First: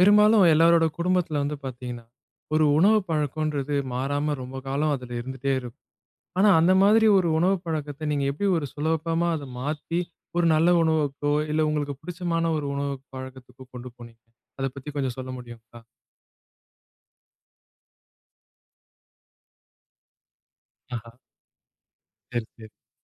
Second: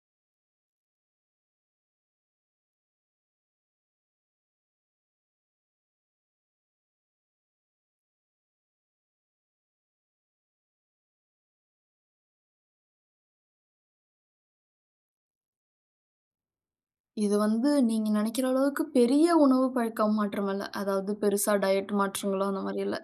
பெரும்பாலும் எல்லோருடைய குடும்பத்தில வந்து பார்த்திங்கன்னா, ஒரு உணவு பழக்கம்ன்றது மாறாம ரொம்ப காலம் அதில இருந்துட்டே இருக்கும். ஆனா அந்த மாதிரி ஒரு உணவு பழக்கத்த நீங்க எப்படி ஒரு சுலபமா அத மாத்தி ஒரு நல்ல உணவுக்கோ, இல்ல உங்களுக்கு பிடிச்சமான ஒரு உணவு பழக்கத்துக்கோ, கொண்டு போனீங்க? அத பத்தி கொஞ்சம் சொல்ல முடியுங்களா? இது வந்து நீங்க நெனைக்கிற அளவுக்கு பெரிய உணவு பழக்க மாற்றம் இல்ல. ஆஹா. அதாவது பெரிசா டயட் சரி மாற்றங்களும் அந்த சரி. மாதிரி இல்ல.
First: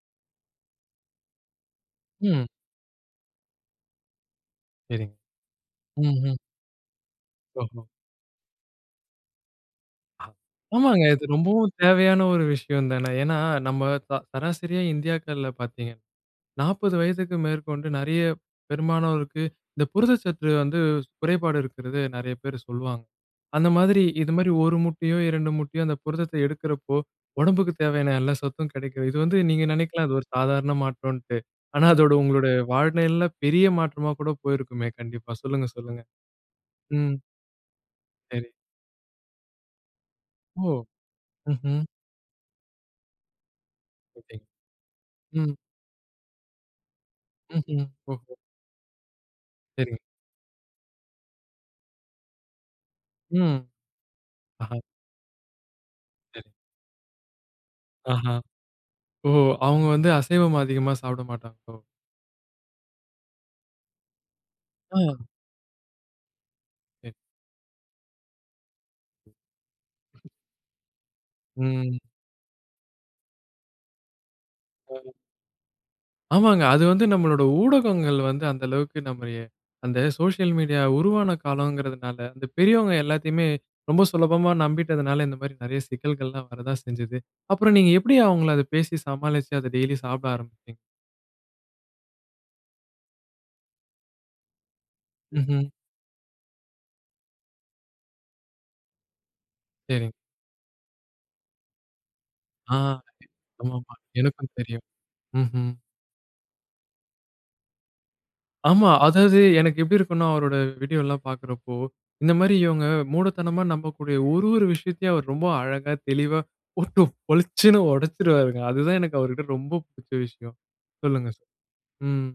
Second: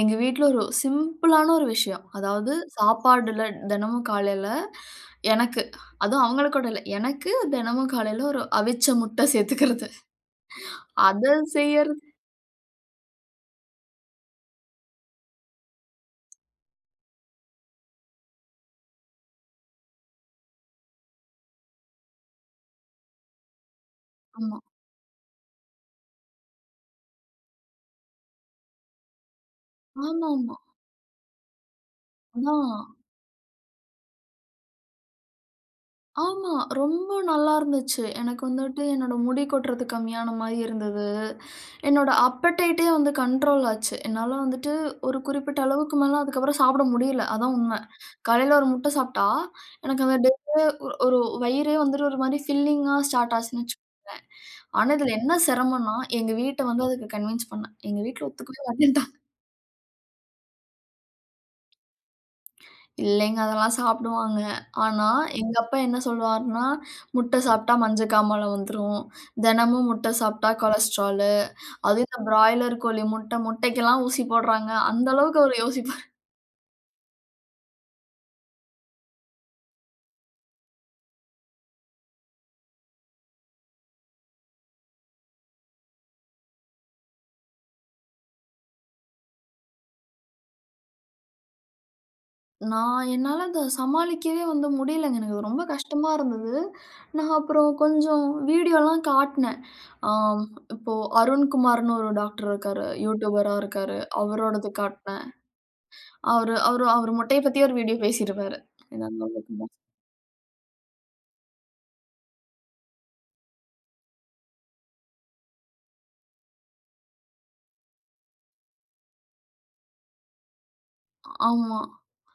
எங்க வீட்டுல ஒரு சிம்பிள் ஆன ஒரு விஷயம். ம். அதாவது சாப்பாடுல தினமும் காலையில சரிங்க. எனக்கு, ம் அதுவும் ம். அவங்களுக்கோட இல்ல எனக்கு ஓஹோ. தினமும் காலையில ஒரு அவிச்ச முட்டை சேர்த்துக்கறது. ஆமாங்க. இது அதை ரொம்பவும் செய்யறது தேவையான ஒரு விஷயம் தான. ஏன்னா நம்ம ச சராசரியா இந்தியாக்கள்ல பார்த்தீங்கன்னா, 40 வயதிற்கு மேற்கொண்டு நெறைய பெரும்பானோருக்கு இந்த புரத சத்து வந்து குறைபாடு இருக்கிறது நெறைய பேர் சொல்வாங்க. அந்த மாதிரி இது மாதிரி ஆமா. 1 முட்டையோ, 2 முட்டையோ அந்த புரதத்த எடுக்கிறப்போ ஒடம்புக்கு தேவையான எல்லா சத்தும் கெடைக்கிது. இது வந்து நீங்க நினைக்கலாம் அது ஒரு ஆமாமா. சாதாரண மாற்றம்ன்ட்டு. ஆனா அதோட உங்களுடைய ஆனா வாழ்நெலையில பெரிய மாற்றமா கூட போயிருக்குமே கண்டிப்பா. சொல்லுங்க சொல்லுங்க. ஆமா. ரொம்ப ம். நல்லா இருந்துச்சு. எனக்கு சரி. வந்துட்டு என்னோட முடி கொட்டுறது கம்மியான மாதிரி ஓ! இருந்தது. ம் ம். என்னுடைய அப்படைட்டே வந்து கண்ட்ரோல் ஆச்சு. என்னால ஓகேங் வந்துட்டு ஒரு ம். குறிப்பிட்ட அளவுக்கு மேல அதுக்கு அப்புறம் சாப்பிட முடியல. அதுதான் உண்மை. ம்ஹ்ம். ஓகே. காலையில 1 முட்டை சாப்பிட்டா சரிங்க. எனக்கு அந்த டேவே ஒரு வயிறே வந்துட்டு ஒரு மாதிரி பில்லிங்கா ஸ்டார்ட் ம். ஆச்சுன்னு வச்சுக்கோங்களேன். ஆ. ஆனா இதில என்ன சிரமம்ன்னா, எங்க சரி. வீட்ட வந்து அதுக்கு கன்வின்ஸ் பண்ணேன். எங்க வீட்டில ஆஹா ஒத்துக்கவே மாட்டின்டாங்க. ஓ! அவங்க வந்து அசைவம் அதிகமா சாப்பிட மாட்டாங்களோ! இல்லைங்க அதெல்லாம் சாப்பிடுவாங்க. ஆனா அ. எங்க அப்பா என்ன சொல்வார்ன்னா, ஓகே. "முட்ட சாப்பிட்டா மஞ்ச காமால வந்துரும்" "தெனமும் முட்ட சாப்பிட்டா கொலஸ்டரால்" ம். அதுவும் "இந்த பிராய்லர் கோழி முட்ட முட்டைக்கு எல்லாம் ஊசி போடுறாங்க" அந்த ம். அளவுக்கு அவர் யோசிப்பாரு. ஆமாங்க. அது வந்து நம்மளோட ஊடகங்கள் வந்து அந்த அளவுக்கு நம்மைய அந்த சோசியல் மீடியா உருவான காலம்ங்கறதனால அந்த பெரியவங்க எல்லாத்தையுமே ரொம்ப சுலபமா நம்பிட்டதுனால, இந்த மாதிரி நிறைய சிக்கல்கள் எல்லாம் வரத்தான் செஞ்சது. அப்புறம் நீங்க எப்படி அவங்கள அத பேசி சமாளிச்சு அத டெய்லி சாப்பிட ஆரம்பிச்சீங்க? நான் என்னால அத சமாளிக்கவே வந்து முடியலங்க. எனக்கு அது ரொம்ப ம்ஹ்ம். கஷ்டமா இருந்தது. நான் அப்புறம் கொஞ்சம் வீடியோலாம் காட்னன். ஆ சரிங். இப்போ அருண்குமார்னு ஒரு டாக்டர் ஆ. இருக்காரு. [unintelligible] யூட்யூபர்ரா ஆமா. ஆமா. இருக்காரு. எனக்கும் அவரோடது தெரியும். காட்டுனேன். ம்ஹ்ம். அவுரு அவுரு மொட்டைய பத்தி ஒரு வீடியோ பேசிருப்பாரு. ஆமா அதாவது [unintelligible] எனக்கு எப்படி இருக்கும்னா அவரோட வீடியோலாம் பார்க்கிறப்போ இந்த மாரி இவங்க மூடத்தனமா நம்பக்கூடிய ஒரு ஒரு விஷயத்தையும் அவர் ரொம்ப அழகா தெளிவா போட்டு பொளிச்சுனு உடச்சிருவாருங்க. அதுதான் எனக்கு அவர்கிட்ட எனக்கு ரொம்ப புடிச்ச விஷயம். சொல்லுங்க. ஆமா. ம்.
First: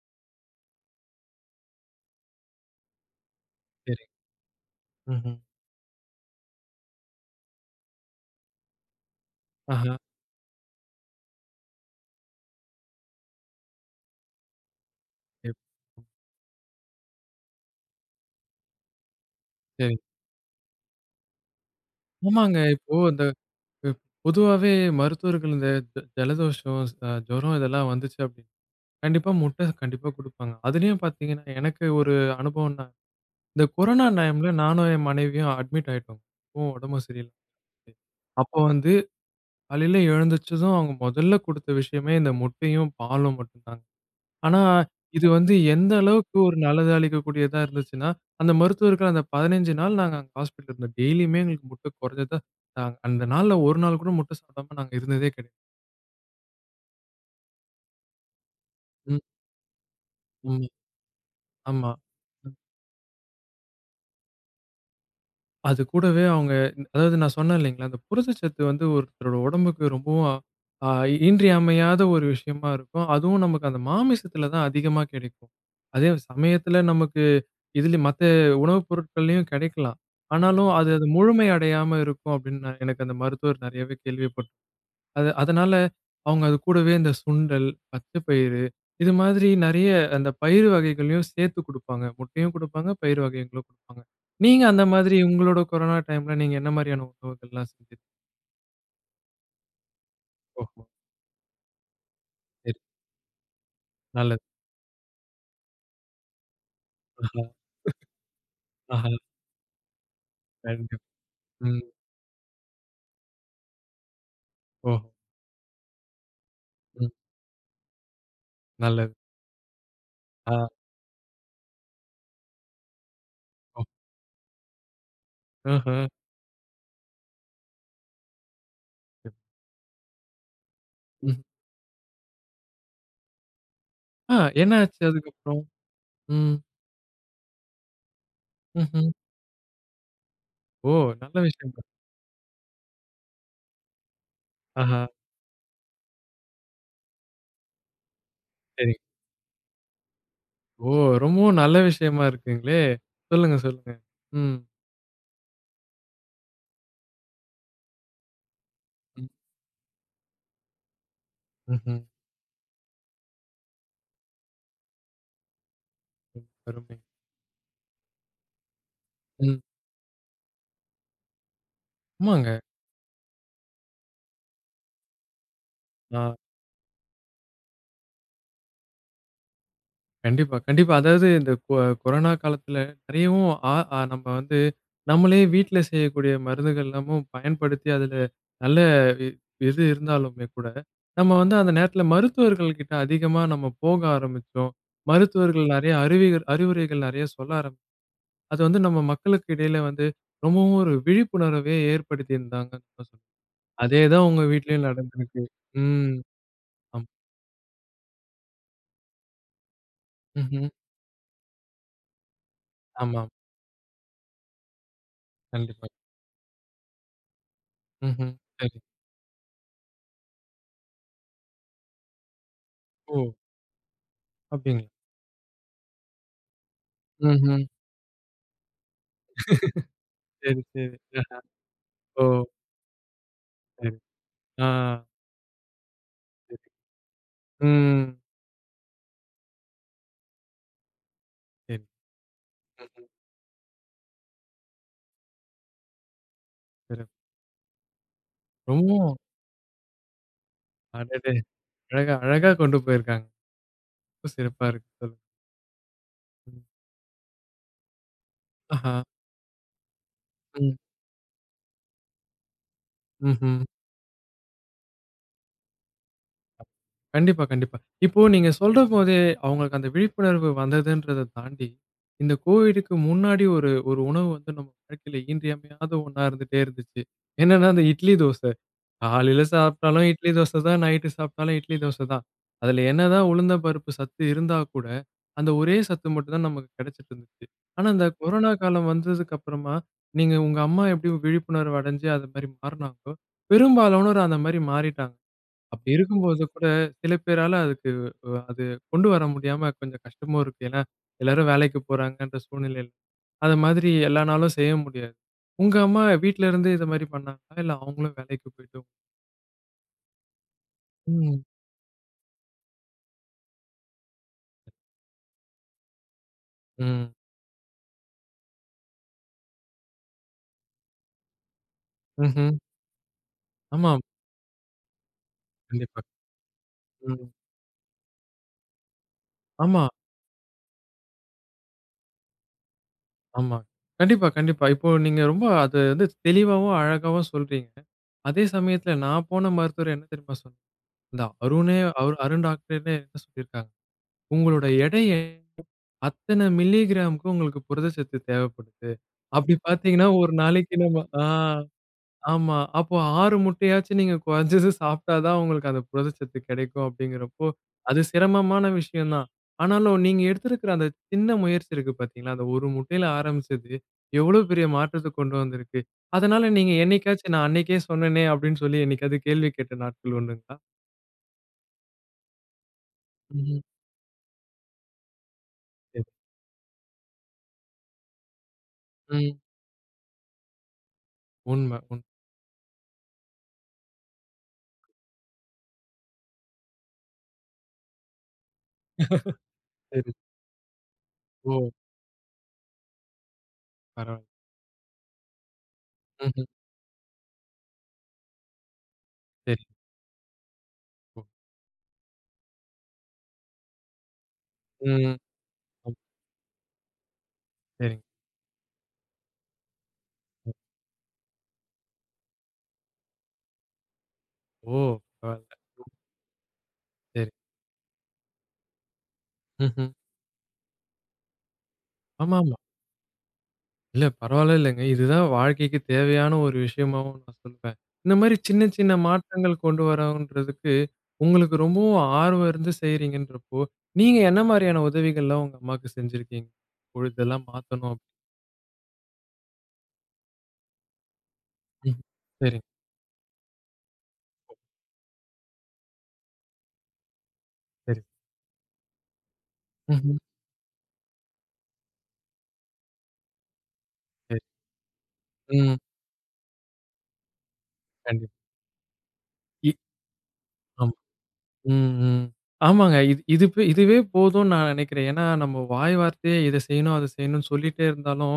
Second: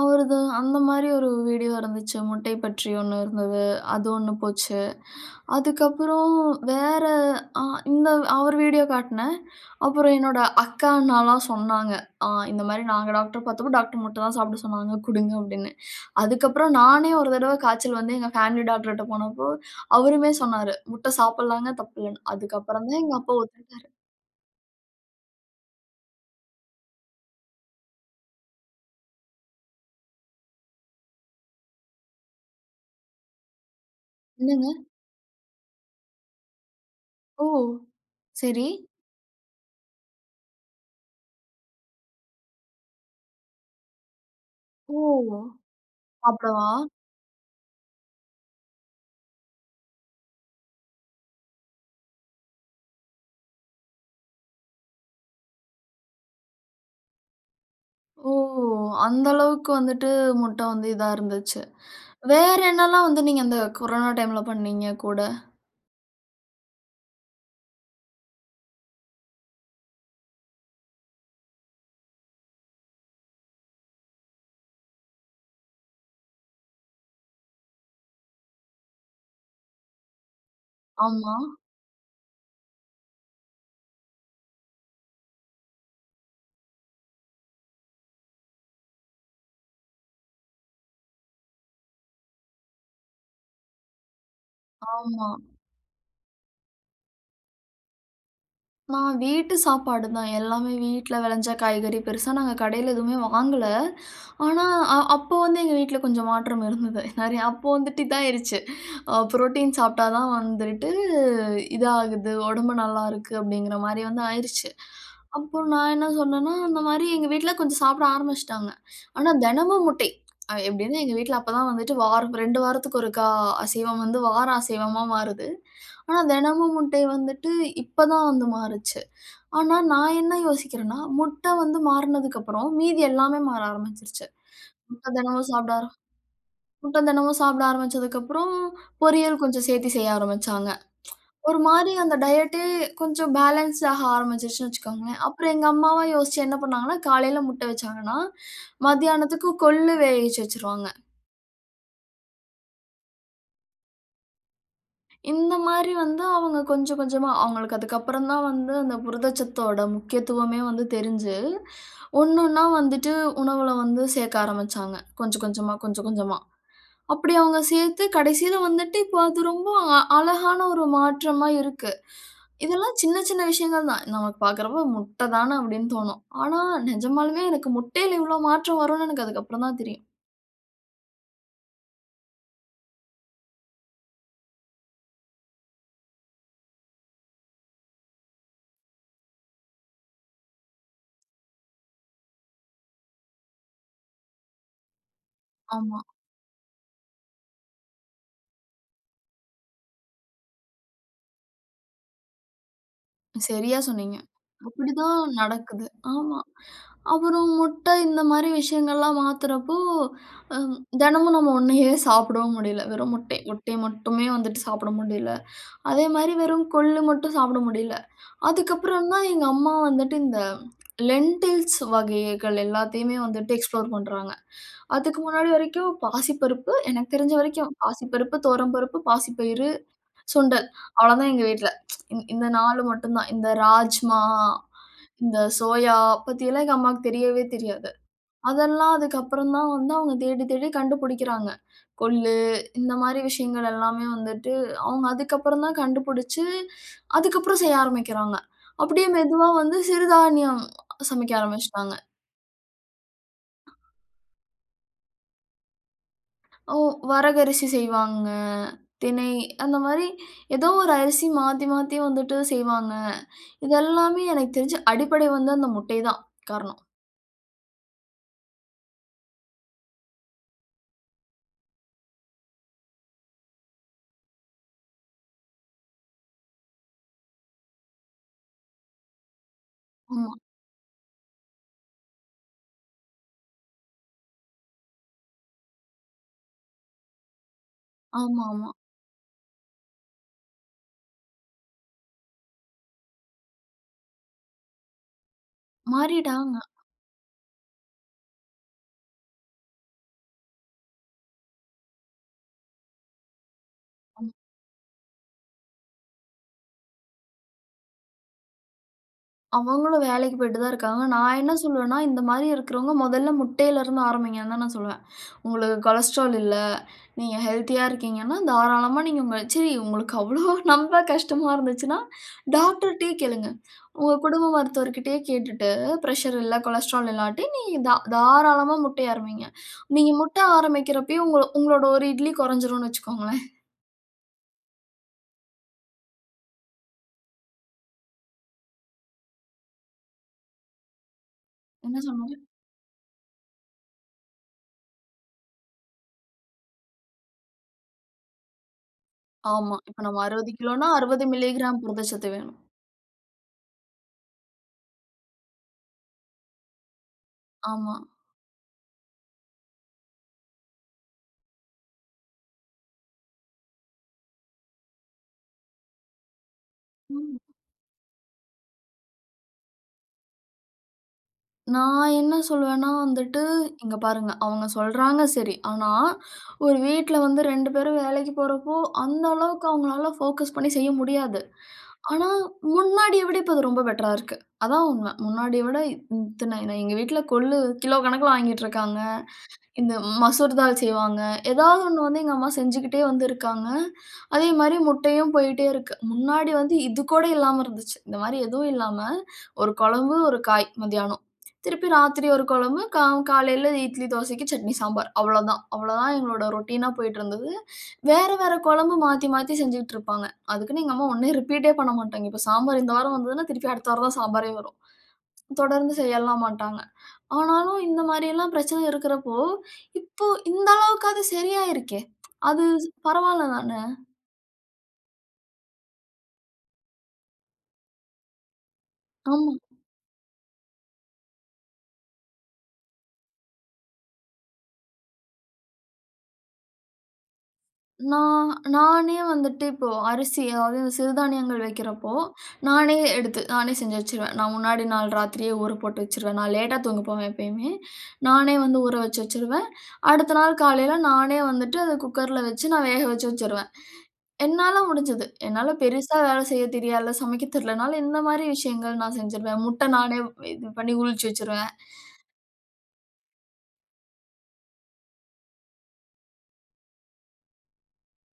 அவரது அந்த மாதிரி ஒரு வீடியோ இருந்துச்சு. முட்டை பற்றி ஒன்னு இருந்துது. சரி. அது ஒன்னு போச்சு. ம்ஹ்ம். அதுக்கப்புறம் வேற ஆ இந்த அவர் வீடியோ காட்னன். ஆஹா. அப்புறம் என்னுடைய அக்கா, அண்ணா எல்லாம் சொன்னாங்க. ஆங் "இந்த மாதிரி நாங்க டாக்டரா பார்த்தப்போ டாக்டர் முட்ட தான் சாப்ட சொன்னாங்க குடுங்க." அப்படின்னு. டிப். அதுக்கு அப்புறம் நானே ஒரு தடவை காய்ச்சல் வந்து எங்க பேமிலி டாக்டர் கிட்ட போனப்போ சரி. அவருமே சொன்னாரு. முட்ட சாப்பட்லாம் தப்பில்லன்னு. அதுக்கு ஆமாங்க அப்புறம் இப்போ தான் எங்க இந்த அப்பா ஒத்துக்கிட்டாரு. பொ பொதுவாவே மருத்துவர்கள் இந்த ஜலதோஷம் ஜுரம் இதெல்லாம் வந்துச்சு அப்படின்னு கண்டிப்பா முட்ட கண்டிப்பா குடுப்பாங்க. அதுலையும் பார்த்தீங்கன்னா எனக்கு ஒரு அனுபவம் தான். இந்த கொரோனா டைம்ல என்னங்க. நானும், என் மனைவியும் அட்மிட் ஆயிட்டோம். இப்போ உடம்பு சரியில்ல. ஓ! அப்போ சரி. வந்து காலையில எழுந்திரிச்சதும் அவங்க முதல்ல குடுத்த விஷயமே இந்த முட்டையும், பாலும் மட்டும் தான். ஆனா, ஓ இது வந்து எந்த அளவுக்கு ஒரு சாப்டவா? நல்லது அளிக்கக்கூடியதா இருந்துச்சுனா, அந்த மருத்துவர்கள் அந்த 15 நாள் நாங்க அங்க ஹாஸ்பிட்டல்ல இருந்தோம். டெய்லியுமே எங்களுக்கு முட்ட குறைஞ்சது. அந்த நாள்ல ஒரு நாள் கூட முட்டை சாப்டாம நாங்க இருந்ததே கிடையாது. ஓ! ம். அந்த அளவுக்கு வந்துட்டு முட்டை ம். வந்து இதா இருந்துச்சு. ஆமா. வேற என்னெல்லாம் வந்து நீங்க அந்த கொரோனா டைம்ல பண்னீங்க? கூட. அதுகூடவே, அவங்க அதாவது நான் சொன்னேன் இல்லைங்களா, அந்த புரதச்சத்து வந்து ஒருத்தரோட உடம்புக்கு, ரொம்பவும் அ இன்றியமையாத ஒரு விஷயமா இருக்கும். அதுவும் நமக்கு அந்த மாமிசத்தில தான் அதிகமா கிடைக்கும். அதே சமயத்தில நமக்கு இதிலும் மத்த உணவுப் பொருட்கள்லையும் கிடைக்கலாம். ஆனாலும் அது அது ஆமா. முழுமை அடையாம இருக்கும். அப்டின்னு எனக்கு அந்த மருத்துவர் நிறையவே கேள்விப்பட் அது அதனால அவங்க அது கூடவே இந்த சுண்டல், பச்சை பயிறு இது மாதிரி நிறைய அந்த பயிர் வகைகளையும் சேர்த்துக் குடுப்பாங்க. முட்டையும் குடுப்பாங்க, பயிர் வகைகளும் குடுப்பாங்க. நீங்க அந்த மாதிரி ஆமா. உங்களுடைய கொரோனா டைம்ல நீங்க என்ன மாதிரியான உணவுகள் எல்லாம் செய்தீங்க? நான் வீட்டு சாப்பாடு தான். எல்லாமே ஓஹோ! வீட்ல விளைஞ்ச காய்கறி. பெருசா நாங்க சரி கடையில் எதுவுமே வாங்கல. நல்லது. ஆனா, அ அப்போ வந்து எங்க வீட்ல கொஞ்சம் மாற்றம் இருந்தது. நிறைய அப்போ வந்துட்டு இதுதான் ஆயிடுச்சு அஹ. புரோட்டீன் சாப்பிட்டா தான் வந்துட்டு, கண்டிப்பா ம். இதாகுது உடம்பு நல்லா இருக்குது. அப்படிங்கிற மாரி வந்து ஆயிருச்சு. ஓ. அப்ப நான் என்ன சொன்னேன்னா, அந்த மாரி ம். எங்க வீட்ல கொஞ்சம் சாப்பிட ஆரம்பிச்சுட்டாங்க. நல்லது. ஆனா தினமும் முட்டை, ஆ. எப்டின்னா எங்க வீட்டில அப்போ தான் வந்துட்டு வாரம் 2 வாரத்துக்கு ஒருக்கா ஓ. அசைவம் வந்து வாரம் அசைவமா மாறுது. ம்ஹும். ஆனா, தினமும் முட்டை வந்துட்டு இப்போ தான் வந்து மாறிச்சு. ம் ஆனா நான் என்ன யோசிக்கிறேன்னா, ம். முட்ட வந்து மாறினதுக்கு அப்புறம் மீதி எல்லாமே மாற ஆரம்பிச்சுடுச்சு. ஆ என்ன ஆச்சு முட்டை அதுக்கு தினமும் அப்புறம்? சாப்பிட ஆர ம். முட்டை தினமும் சாப்பிட ஆரம்பிச்சதுக்கப்புறம், ம்ஹும். பொரியல் கொஞ்சம் சேர்த்து செய்ய ஆரம்பிச்சாங்க. ஓ! நல்ல ஒரு விஷயம் தான். மாதிரி அந்த டயட் கொஞ்சம் பேலன்ஸ் ஆகா ஆரம்பிச்சுதுன்னு ஆஹா. வச்சுக்கோங்களேன். அப்புறம் எங்க அம்மாவ யோசிச்சு என்ன பண்ணினாங்கன்னா, காலையில முட்டை வச்சாங்கன்னா, சரி. மதியானத்துக்கு கொள்ளு வேகவச்சு வச்சுடுவாங்க. ஓ ரொம்பவும் நல்ல விஷயமா இருக்குங்களே! சொல்லுங்க சொல்லுங்க. ம். இந்த மாரி வந்து அவங்க கொஞ்சம் கொஞ்சமா அவங்களுக்கு அதுக்கப்புறம் தான் வந்து அந்த ம். புரதச்சத்தோட முக்கியத்துவமே வந்து தெரிஞ்சு, ம்ஹ்ம். ஒண்ணு ஒண்ணா வந்துட்டு உணவுல வந்து சேர்க்க ஆரம்பிச்சாங்க. கொஞ்சம் கொஞ்சமா, கொஞ்சம் கொஞ்சமா, ம் அருமை. அப்படி அவங்க சேர்த்து கடைசியில வந்துட்டு இப்போ அது ம். ரொம்ப அழகான ஒரு மாற்றமா இருக்கு. ஆமாங்க. இதெல்லாம் சின்ன சின்ன விஷயங்கள் தான். நமக்கு பார்க்குறப்போ முட்ட தான அப்படின்னு தோணும். ஆ. ஆனா, நிஜமாலுமே எனக்கு முட்டையில இவ்ளோ மாற்றம் வரும்னு எனக்கு அதுக்கு அப்புறம் தான் தெரியும். கண்டிப்பா கண்டிப்பா. அதாவது இந்த கொ கொரோனா காலத்துல நிறையவும் ஆ அ நம்ம வந்து நம்மளே வீட்ல செய்யக்கூடிய மருந்துகளெல்லாமும் பயன்படுத்தி, அதுல நல்ல வி இது இருந்தாலுமே கூட நம்ம வந்து அந்த நேரத்துல மருத்துவர்கள் கிட்ட அதிகமா நம்ம போக ஆரம்பிச்சோம். மருத்துவர்கள் நிறைய ஆமா. அறிவிகள் அறிவுரைகள் நிறைய சொல்ல ஆரம் அது வந்து நம்ம மக்களுக்கு இடையில வந்து ரொம்பவும் ஒரு விழிப்புணர்வவே ஏற்படுத்தியிருந்தாங்க. [unintelligible] சரியா சொன்னீங்க, அதேதான் உங்க வீட்லேயும் அப்படிதான் நடந்துருக்கு. நடக்குது ம் ஆமா, அம். அப்புறம் முட்ட இந்த மாரி விஷயங்கள்லாம் மாத்துறப்போ, ம்ஹ்ம். ம் தெனமும் நம்ம ஒண்ணையே சாப்டவும் முடியல. வெறும் ஆமா. முட்டை முட்டை மட்டுமே வந்துட்டு சாப்ட முடியல. கண்டிப்பா. அதேமாரி வெறும் கொள்ளு மட்டும் சாப்பட முடியல. ம்ஹ்ம். சரி. அதுக்கப்புறம் தான் எங்க அம்மா வந்துட்டு இந்த லெண்டில்ஸ் வகைகள எல்லாத்தையுமே ஓ. வந்துட்டு எக்ஸ்ப்ளோர் பண்றாங்க. அப்டிங் அதுக்கு முன்னாடி வரைக்கும் பாசிப்பருப்பு, எனக்கு தெரிஞ்ச ம்ஹ்ம். வரைக்கும் பாசிப்பருப்பு, துவரம்பருப்பு, பாசிப்பயிறு, சரி சுண்டல் சரி. அவளோதான் அஹ, எங்க வீட்ல, ஓ. இந் இந்த 4 மட்டும் தான். இந்த சரி. ராஜ்மா, ஆ. இந்த சோயா பத்திலாம் சரி, எங்க அம்மாவுக்கு தெரியவே தெரியாது. ம். அதெல்லாம் அதுக்கு அப்புறம் தான் வந்து அவங்க தேடி தேடி கண்டுபுடிக்குறாங்க. சரி. கொள்ளு இந்த ம்ஹ்ம். மாதிரி விஷயங்கள் எல்லாமே வந்துட்டு அவங்க அதுக்கப்புறம் தான் கண்டுபுடிச்சு, சிறப் அதுக்கு அப்புறம் செய்ய ஆரம்பிக்கிறாங்க. அப்படியே [unintelligible] மெதுவா வந்து சிறுதானியம் அடடே! சமைக்க ஆரம்பிச்சிட்டாங்க. அழகா அழகா கொண்டு போயிருக்காங்க. ரொம்ப சிறப்பா இருக்கு. [unintelligible] ம். ஓ! வரகு அரிசி செய்வாங்க, அஹா. தினை அந்த மாரி ஏதோ ம். ஒரு அரிசி மாத்தி மாத்தி வந்துட்டு செய்வாங்க. ம்ஹ்ம். இது எல்லாமே எனக்கு தெரிஞ்சு அடிப்படை வந்து அந்த முட்டை தான் காரணம். கண்டிப்பா கண்டிப்பா. இப்போ நீங்க சொல்றபோதே அவங்களுக்கு அந்த விழிப்புணர்வு வந்ததுன்றத தாண்டி, இந்த கோவிடுக்கு முன்னாடி ஒரு ஒரு உணவு வந்து நம்ம வாழ்க்கையில இன்றியமையாத ஒண்ணா இருந்துட்டே இருந்துச்சு. என்னென்னா அந்த இட்லி தோச. காலைல சாப்டாலும் இட்லி, ஆமா. தோசை தான் நைட்டு சாப்பிட்டாலும் இட்லி, தோசை தான். அதுல என்னதான் உளுந்தம்பருப்பு சத்து இருந்தா கூட, அந்த ஒரே சத்து மட்டும் தான் நமக்கு கிடைச்சிட்டு இருந்துச்சு. ஆனா இந்த கொரோனா ஆமாமா. காலம் வந்ததுக்கு அப்பறமா, நீங்க உங்க அம்மா எப்டி விழிப்புணர்வு அடைஞ்சு அது மாரி மாறினாங்களோ, பெரும்பாலானோர் அந்த மாரி மாறிட்டாங்க. அப்டி இருக்கும் போது மாறிட்டாங்க. கூட சில பேரால அதுக்கு அ அது கொண்டு வர முடியாம கொஞ்சம் கஷ்டமும் இருக்கு. ஏன்னா, எல்லாரும் வேலைக்கு போறாங்கன்ற சூழ்நிலையில. அது மாதிரி எல்லா ம். நாளும் செய்ய முடியாது. உங்க அம்மா வீட்ல இருந்து இது மாரி பண்ணாங்களா? இல்ல அவங்களும் வேலைக்கு போயிட்டு அவங்களும் வேலைக்கு போயிட்டு தான் இருக்காங்க. நான் ம். என்ன சொல்வேன்னா, இந்த மாரி இருக்கறவங்க மொதல்ல முட்டையில இருந்து ஆரம்பிங்கன்னு தான் நான் சொல்லுவேன். உங்களுக்கு கொலஸ்டரால் இல்ல. ம். நீங்க ஹெல்த்தியா இருக்கீங்கன்னா, தாராளமா நீங்க சரி உங்களுக்கு அவ்ளோ நம்ப கஷ்டமா இருந்துச்சுன்னா, ம்ஹ்ம். டாக்டர்டயே கேளுங்க. ஆமா. உங்க குடும்ப மருத்துவர் கிட்டயே கேட்டுட்டு கண்டிப்பா. பிரஷர் இல்ல கொலஸ்டரால் ம். இல்லாட்டி, நீங்க தா-தாராளமா முட்டை ஆரம்பியுங்க. ஆமா. நீங்க முட்டை ஆரம்பிக்கிறப்பயே உங்க உங்களோட ஒரு இட்லி குறைஞ்சுரும்னு வச்சுக்கோங்களேன். ஆமா. கண்டிப்பா கண்டிப்பா. இப்போ நீங்க அத வந்து தெளிவாவும் அழகாவும் சொல்றீங்க. அதே சமயத்தில நான் போன மருத்துவர் என்ன தெரியுமா சொன்னார்? இந்த அருணே! என்ன சொன்னாங்க? அருண் டாக்டர் என்ன சொல்லியிருக்காங்க. உங்களுடைய எடைய அத்தன மில்லிகிராம்க்கு உங்களுக்கு புரதச்சத்து தேவைப்படுது. அப்டி ஆமா. இப்ப பாத்தீங்கன்னா, நம்ம ஒரு அறுவது நாளைக்கு கிலோன்னா, நம்ம ஆ. 60 மில்லிகிராம் புரதச்சத்து ஆமா, வேணும். அப்போ 6 முட்டையாச்சும் நீங்க குறைஞ்சது சாப்டா தான் உங்களுக்கு அந்த புரத சத்து கிடைக்கும் அப்டிங்கறப்போ, ஆமா. அது சிரமமான விஷயம் தான். ஆனாலும் நீங்க எடுத்திருக்கிற அந்த சின்ன முயற்சி இருக்குது பாத்தீங்களா? அந்த ஒரு முட்டையில ஆரம்பிச்சு எவ்வளவு பெரிய மாற்றத்த கொண்டு வந்திருக்கு. அதனால நீங்க என்னைக்காச்சும், ம். நான் அன்னைக்கே சொன்னேனே அப்டின்னு சொல்லி என்னைக்காவது கேள்வி கேட்ட நாட்கள் உண்டுங்களா? நான் என்ன சொல்வேன்னா வந்துட்டு ம். இங்க பாருங்க அவுங்க சொல்றாங்க சரி, ஆனா [unintelligible] ஒரு வீட்ல வந்து 2 பேரும் வேலைக்கு போறப்போ, அந்த ம். அளவுக்கு அவுங்களால போகஸ் பண்ணி செய்ய முடியாது. உண்ம. உண் ஆனா முன்னாடிய விட இப்ப அது ரொம்ப பெட்டரா இருக்கு. அதான் உண்மை. முன்னாடிய விட இத் இத்தன எங்க வீட்ல கொல்லு கிலோ கணக்கில வாங்கிட்டு இருக்காங்க. இந்த சரி. மசூர்தால் செய்வாங்க. ஓ. ஏதாவது ஒண்ணு வந்து எங்க அம்மா செஞ்சுக்கிட்டே வந்து இருக்காங்க. பரவாயில்ல. அதே மாரி முட்டையும் போய்ட்டே இருக்கு. ம்ஹ்ம். முன்னாடி வந்து இது கூட இல்லாம இருந்துச்சு. இந்த மாரி எதுவும் இல்லாம, சரி. ஒரு குழம்பு, ஒரு காய் ஒ! மதியானம். திருப்பி ராத்திரி ஒரு கொழம்பு கா காலையில இட்லி தோசைக்கு சட்னி, சாம்பார் ம். அவ்வளதான். அவ்வளதான் எங்களோட ரொட்டின் அ போய்ட்டு இருந்தது. சரி. வேற வேற கொழம்பு மாத்தி மாத்தி செஞ்சுட்டு இருப்பாங்க. அதுக்குன்னு எங்க அம்மா ஒன்னே ரிப்பீட் எ பண்ணமாட்டாங்க. இப்ப சாம்பாரு இந்த வாரம் வந்ததுன்னா, திருப்பி அடுத்த வாரம் தான் சாம்பாரே ஒ! வரும். பரவால்ல தொடர்ந்து செய்யலாம் மாட்டாங்க. சரி. ஆனாலும். இந்த மாரியெல்லாம் பிரச்சனை இருக்கிறப்போ ம்ஹ்ம். இப்ப இந்த அளவுக்காவது சரியாகிருக்கே. ஆமாமா. அது பரவாயில்லை தான! இல்ல பரவாயில்லைலங்க. இது தான் வாழ்க்கைக்கு தேவையான ஒரு விஷயமாவும் நான் சொல்வேன். இந்த மாரி சின்ன சின்ன அம் மாற்றங்கள் கொண்டு வரனுன்றதுக்கு உங்களுக்கு ரொம்பவும் ஆர்வம் இருந்து செய்கிறீங்கன்றப்போ, நீங்க என்ன மாரியான உதவிகள்லாம் உங்க அம்மாவுக்கு செஞ்சுருக்கீங்க? பொழுதெல்லாம் மாத்தனும். நான் நானே வந்துட்டு இப்போ அரிசி அதாவது சிறுதானியங்கள் ம். வைக்கிறப்போ, சரி. நானே எடுத்து நானே செஞ்சு வச்சுருவேன். நான் முன்னாடி நாள் ராத்திரியே ஊற போட்டு வச்சுருவேன். நான் லேட்டா தூங்க போவேன் எப்பயுமே. சரி நானே வந்து ஊறவச்சு வச்சுருவேன். ம்ஹ்ம். அடுத்த நாள் காலையில நானே வந்துட்டு அத குக்கர்ல வச்சு நான் வேகவச்சு வச்சுருவேன். சரி. என்னால முடிஞ்சது. என்னால ம். பெரிசா வேலை செய்யத் தெரியாதுல்ல. சமைக்க தெரியல்லைனாலும், இந்த கண்டிப் மாரி விஷயங்கள் நான் செஞ்சுருவேன். இ முட்டை நானே இது ம் பண்ணி உளிச்சு வச்சிருவேன். ம். ஆமாங்க இது இது இதுவே போதும்னு நான் நெனைக்கிறேன். ஏன்னா நம்ம வாய் வார்த்தையே இதை செய்யணும் அதை செய்யணும்னு சொல்லிட்டே இருந்தாலும்,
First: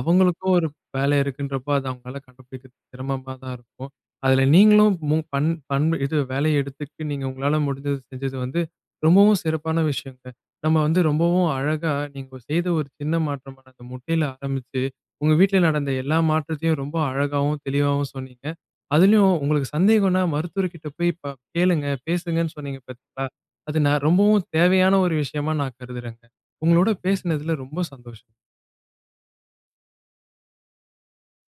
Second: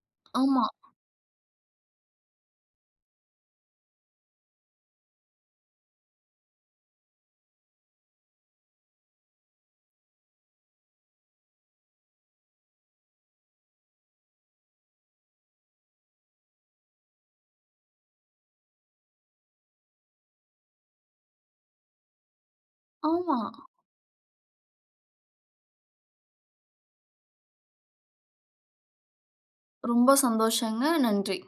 அவங்களுக்கும் ஆமா. ஒரு வேலை இருக்குன்றப்போ அது அவங்களால கண்டுபிடிக்கிறது சிரமமா தான் இருக்கும். அதில நீங்களும் பன் பன் இது வேலையை எடுத்துக்கிட்டு நீங்க உங்களால முடிஞ்சது செஞ்சது வந்து ரொம்பவும் சிறப்பான விஷயம்ங்க. நம்ம வந்து ரொம்பவும் அழகா நீங்க செய்த ஒரு சின்ன மாற்றம் அந்த முட்டையில ஆரம்பிச்சு, உங்க வீட்ல நடந்த எல்லா மாற்றத்தையும் ரொம்ப அழகாவும் தெளிவாவும் சொன்னீங்க. அதிலயும் உங்களுக்கு சந்தேகம்ன்னா மருத்துவர் கிட்ட போய் கேளுங்க பேசுங்கன்னு சொன்னீங்க பார்த்தீங்களா? ஆமா. அது ந ரொம்பவும் தேவையான ஒரு விஷயமா நான் கருதுறேங்க. உங்களோட பேசினதில ரொம்ப சந்தோஷம். ரொம்ப சந்தோசங்க. நன்றி!